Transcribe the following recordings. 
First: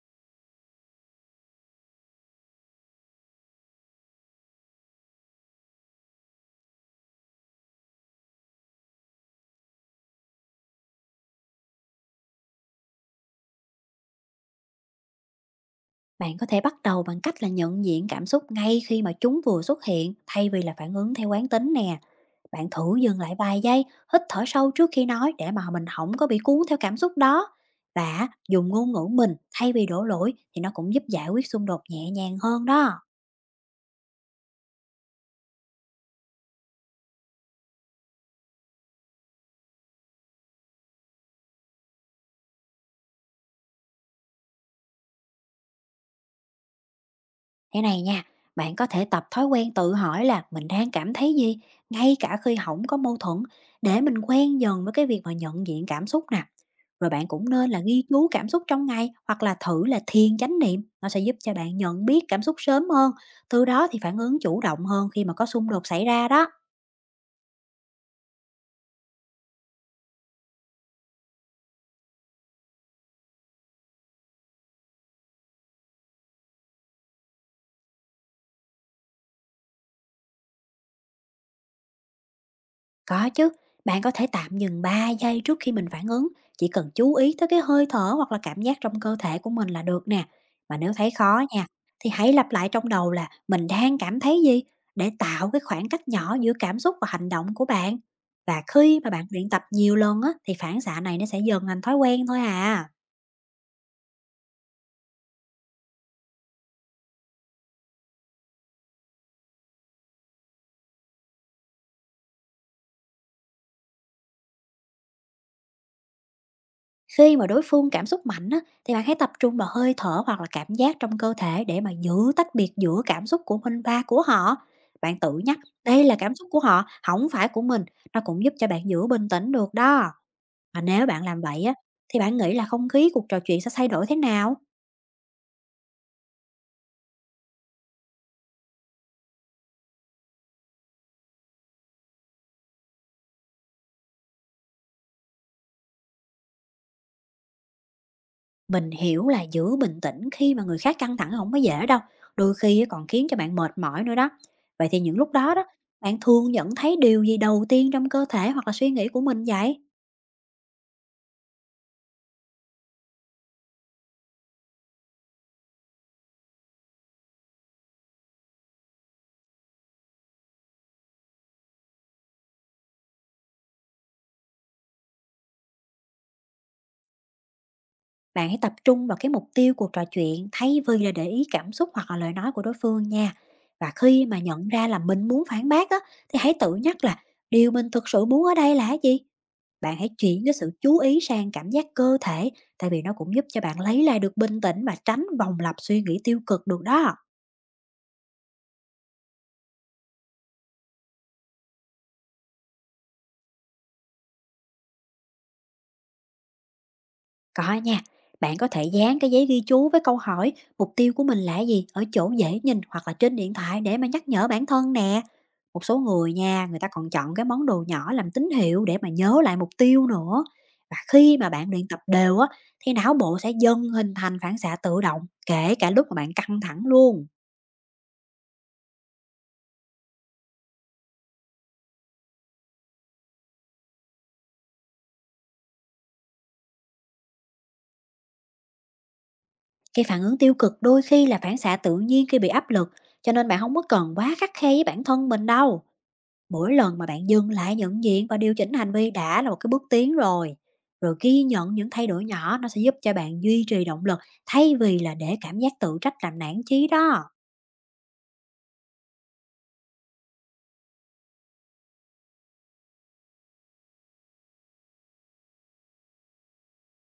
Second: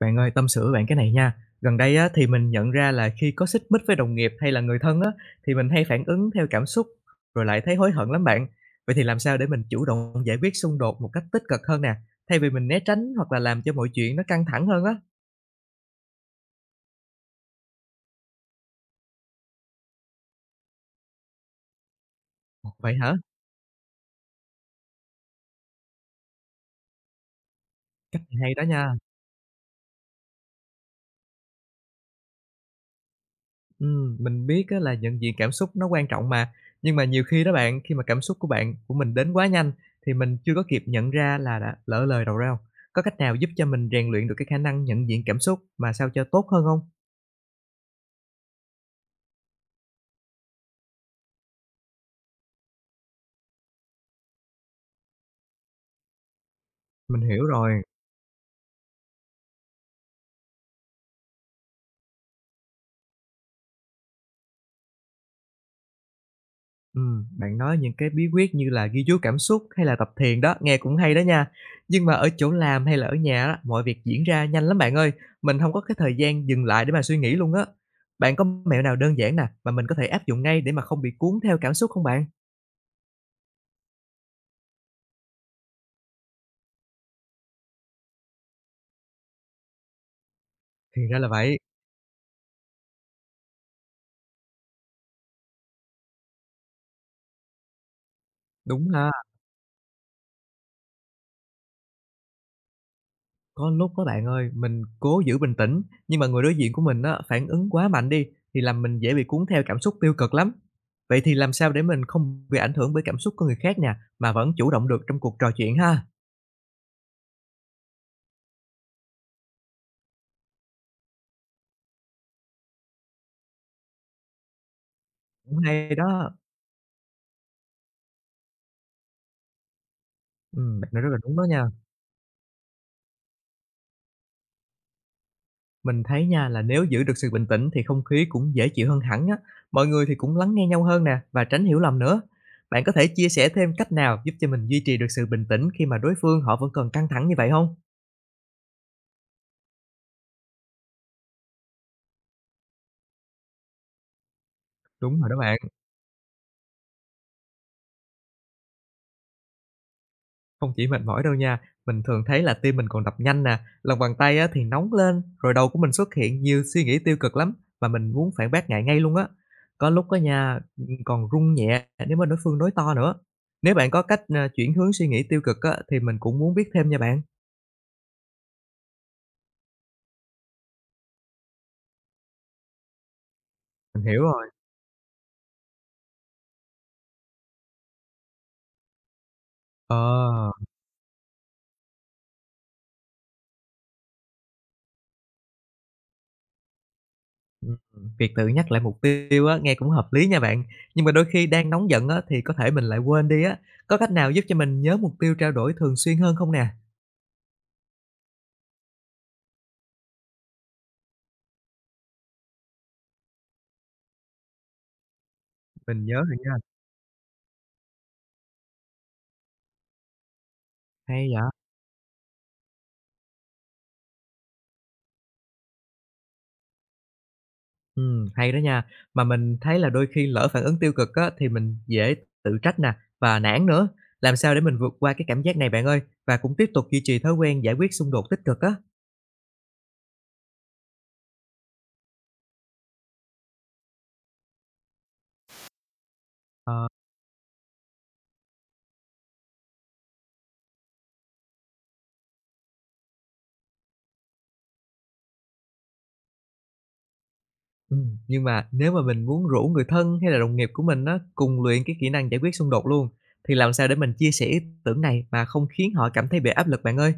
Bạn ơi, tâm sự với bạn cái này nha. Gần đây á, thì mình nhận ra là khi có xích mích với đồng nghiệp hay là người thân á, thì mình hay phản ứng theo cảm xúc rồi lại thấy hối hận lắm bạn. Vậy thì làm sao để mình chủ động giải quyết xung đột một cách tích cực hơn nè, thay vì mình né tránh hoặc là làm cho mọi chuyện nó căng thẳng hơn á? Bạn có thể bắt đầu bằng cách là nhận diện cảm xúc ngay khi mà chúng vừa xuất hiện thay vì là phản ứng theo quán tính nè. Bạn vậy thử hả? dừng lại vài giây, hít thở sâu trước khi nói để mà mình không có bị cuốn theo cảm xúc đó. Cách Và này hay đó dùng ngôn nha. ngữ mình thay vì đổ lỗi thì nó cũng giúp giải quyết xung đột nhẹ nhàng hơn đó. Mình biết á là nhận diện cảm xúc nó quan trọng mà, nhưng mà nhiều khi đó bạn, khi mà cảm xúc của bạn của mình đến quá nhanh thì mình chưa có kịp nhận ra là đã lỡ lời đầu ra không? Có cách nào giúp cho mình rèn luyện được cái khả năng nhận diện cảm xúc mà sao cho tốt hơn không? Thế này nha, bạn có thể tập thói quen tự hỏi là mình đang cảm thấy gì ngay cả khi không có mâu thuẫn, để mình quen dần với cái việc mà nhận diện cảm xúc nè. Rồi Mình bạn hiểu cũng nên là rồi. ghi chú cảm xúc trong ngày hoặc là thử là thiền chánh niệm, nó sẽ giúp cho bạn nhận biết cảm xúc sớm hơn, từ đó thì phản ứng chủ động hơn khi mà có xung đột xảy ra đó. Ừm, bạn nói những cái bí quyết như là ghi chú cảm xúc hay là tập thiền đó, nghe cũng hay đó nha. Nhưng mà ở chỗ làm hay là ở nhà á, mọi việc diễn ra nhanh lắm bạn ơi, mình không có cái thời gian dừng lại để mà suy nghĩ luôn á. Bạn có mẹo nào đơn giản nè, mà mình có thể áp dụng ngay để mà không bị cuốn theo cảm xúc không bạn? Có chứ, bạn có thể tạm dừng 3 giây trước khi mình phản ứng, chỉ cần chú ý tới cái hơi thở hoặc là cảm giác trong cơ thể của mình là được nè. Mà nếu Thì thấy ra là khó vậy, nha, thì hãy lặp lại trong đầu là mình đang cảm thấy gì, để tạo cái khoảng cách nhỏ giữa cảm xúc và hành động của bạn. Và đúng khi ha. mà bạn luyện tập nhiều lần á, thì phản xạ này nó sẽ dần thành thói quen thôi à. Có lúc á bạn ơi, mình cố giữ bình tĩnh, nhưng mà người đối diện của mình á, phản ứng quá mạnh đi, thì làm mình dễ bị cuốn theo cảm xúc tiêu cực lắm. Vậy thì làm sao để mình không bị ảnh hưởng bởi cảm xúc của người khác nè, mà vẫn chủ động được trong cuộc trò chuyện ha? Khi mà đối phương cảm xúc mạnh á, thì bạn hãy tập trung vào hơi thở hoặc là cảm giác trong cơ thể, để mà giữ tách biệt giữa cảm xúc của mình và của họ. Bạn tự Cũng nhắc hay đây là đó. cảm xúc của họ, không phải của mình. Nó cũng giúp cho bạn giữ bình tĩnh được đó. Mà Bạn nói nếu rất là bạn đúng làm đó vậy nha. á, thì bạn nghĩ là không khí cuộc trò chuyện sẽ thay đổi thế nào? Mình thấy nha là nếu giữ được sự bình tĩnh thì không khí cũng dễ chịu hơn hẳn á. Mọi người thì cũng lắng nghe nhau hơn nè, và tránh hiểu lầm nữa. Bạn có thể chia sẻ thêm cách nào giúp cho mình duy trì được sự bình tĩnh khi mà đối phương họ vẫn còn căng thẳng như vậy không? Mình hiểu là giữ bình tĩnh khi mà người khác căng thẳng không có dễ đâu. Đôi khi á, còn khiến cho bạn mệt mỏi nữa đó. Vậy thì những Đúng rồi lúc đó đó bạn. đó, bạn thường nhận thấy điều gì đầu tiên trong cơ thể hoặc là suy nghĩ của mình vậy? Không chỉ mệt mỏi đâu nha, mình thường thấy là tim mình còn đập nhanh nè, lòng bàn tay á thì nóng lên, rồi đầu của mình xuất hiện nhiều suy nghĩ tiêu cực lắm và mình muốn phản bác lại ngay luôn á. Có lúc á nha, còn run nhẹ nếu mà đối phương nói to nữa. Nếu bạn có cách, chuyển hướng suy nghĩ tiêu cực á thì mình cũng muốn biết thêm nha bạn. Bạn hãy tập trung vào cái mục tiêu cuộc trò chuyện, thay vì là để ý cảm xúc hoặc là lời nói của đối phương nha. Và Mình hiểu khi mà rồi. nhận ra là mình muốn phản bác á, thì hãy tự nhắc là điều mình thực sự muốn ở đây là cái gì. Bạn hãy chuyển Ờ, cái sự chú ý sang cảm giác cơ thể, tại vì nó cũng giúp cho bạn lấy lại được bình tĩnh và tránh vòng lặp suy nghĩ tiêu cực được đó. ừm, việc tự nhắc lại mục tiêu á nghe cũng hợp lý nha bạn, nhưng mà đôi khi đang nóng giận á thì có thể mình lại quên đi á. Có cách nào giúp cho mình nhớ mục tiêu trao đổi thường xuyên hơn không nè? Có nha, bạn có thể dán cái giấy ghi chú với câu hỏi mục tiêu của mình là gì ở chỗ dễ nhìn hoặc là trên điện thoại, để mà nhắc nhở bản thân nè. Một số Mình nhớ người rồi nha, nha, người ta còn chọn cái món đồ nhỏ làm tín hiệu, để mà nhớ lại mục tiêu nữa. Và hay khi vậy! mà bạn luyện tập đều á, thì não bộ sẽ dần hình thành phản xạ tự động, kể cả lúc mà bạn căng thẳng luôn. Hay đó nha. Mà mình thấy là đôi khi lỡ phản ứng tiêu cực á, thì mình dễ tự trách nè và nản nữa. Làm sao để mình vượt qua cái cảm giác này bạn ơi, và cũng tiếp tục duy trì thói quen giải quyết xung đột tích cực á? Cái phản ứng tiêu cực đôi khi là phản xạ tự nhiên khi bị áp lực, cho nên bạn không có cần quá khắt khe với bản thân mình đâu. Mỗi Ờ, lần mà bạn dừng lại nhận diện và điều chỉnh hành vi đã là một cái bước tiến rồi. Rồi ghi nhận những thay đổi nhỏ, nó sẽ giúp cho bạn duy trì động lực, thay vì là để cảm giác tự trách làm nản chí đó. Nhưng mà nếu mà mình muốn rủ người thân hay là đồng nghiệp của mình á, cùng luyện cái kỹ năng giải quyết xung đột luôn, thì làm sao để mình chia sẻ ý tưởng này mà không khiến họ cảm thấy bị áp lực bạn ơi?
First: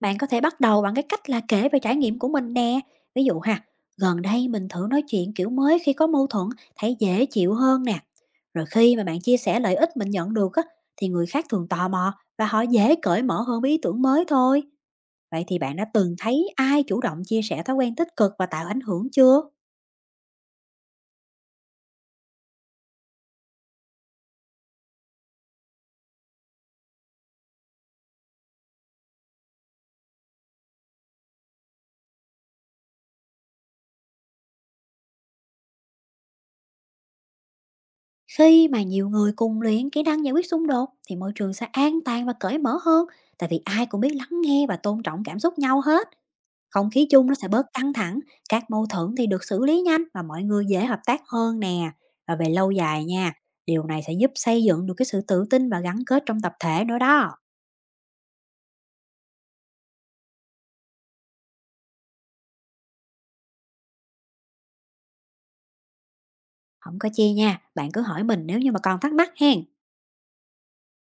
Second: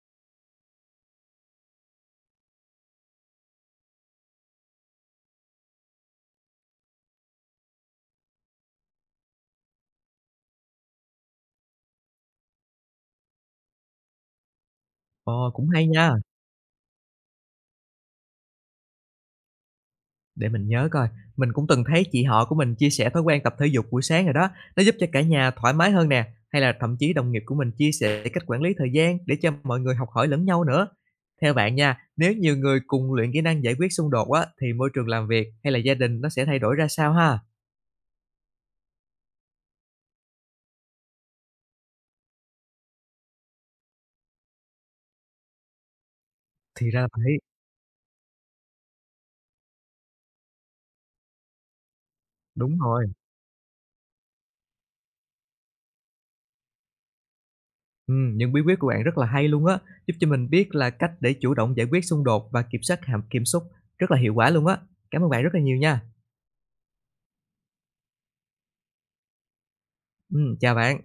Bạn có thể bắt đầu bằng cái cách là kể về trải nghiệm của mình nè. Ví dụ ha, gần đây mình thử nói chuyện kiểu mới khi có mâu thuẫn, thấy dễ chịu hơn nè. Rồi khi mà bạn chia sẻ lợi ích mình nhận được á, thì người khác thường tò mò và họ dễ cởi mở hơn với ý tưởng mới thôi. Vậy Ờ, thì cũng bạn đã hay nha. từng thấy ai chủ động chia sẻ thói quen tích cực và tạo ảnh hưởng chưa? Để mình nhớ coi, mình cũng từng thấy chị họ của mình chia sẻ thói quen tập thể dục buổi sáng rồi đó, nó giúp cho cả nhà thoải mái hơn nè, hay là thậm chí đồng nghiệp của mình chia sẻ cách quản lý thời gian để cho mọi người học hỏi lẫn nhau nữa. Theo bạn nha, nếu nhiều người cùng luyện kỹ năng giải quyết xung đột á, thì môi trường làm việc hay là gia đình nó sẽ thay đổi ra sao ha? Khi mà nhiều người cùng luyện kỹ năng giải quyết xung đột, thì môi trường sẽ an toàn và cởi mở hơn, tại vì ai cũng biết lắng nghe và tôn trọng cảm xúc nhau hết. Không Thì ra khí là chung nó vậy, sẽ bớt căng thẳng, các mâu thuẫn thì được xử lý nhanh và mọi người dễ hợp tác hơn nè. Và về lâu đúng dài rồi. nha, điều này sẽ giúp xây dựng được cái sự tự tin và gắn kết trong tập thể nữa đó. Những bí quyết của bạn rất là hay luôn á, giúp cho mình biết là cách để chủ động giải quyết xung đột và kiểm soát hàm kiểm xúc rất là hiệu quả luôn á. Cảm ơn bạn rất là nhiều nha. Không có chi nha, bạn cứ hỏi mình nếu như mà còn thắc mắc hen. Chào bạn.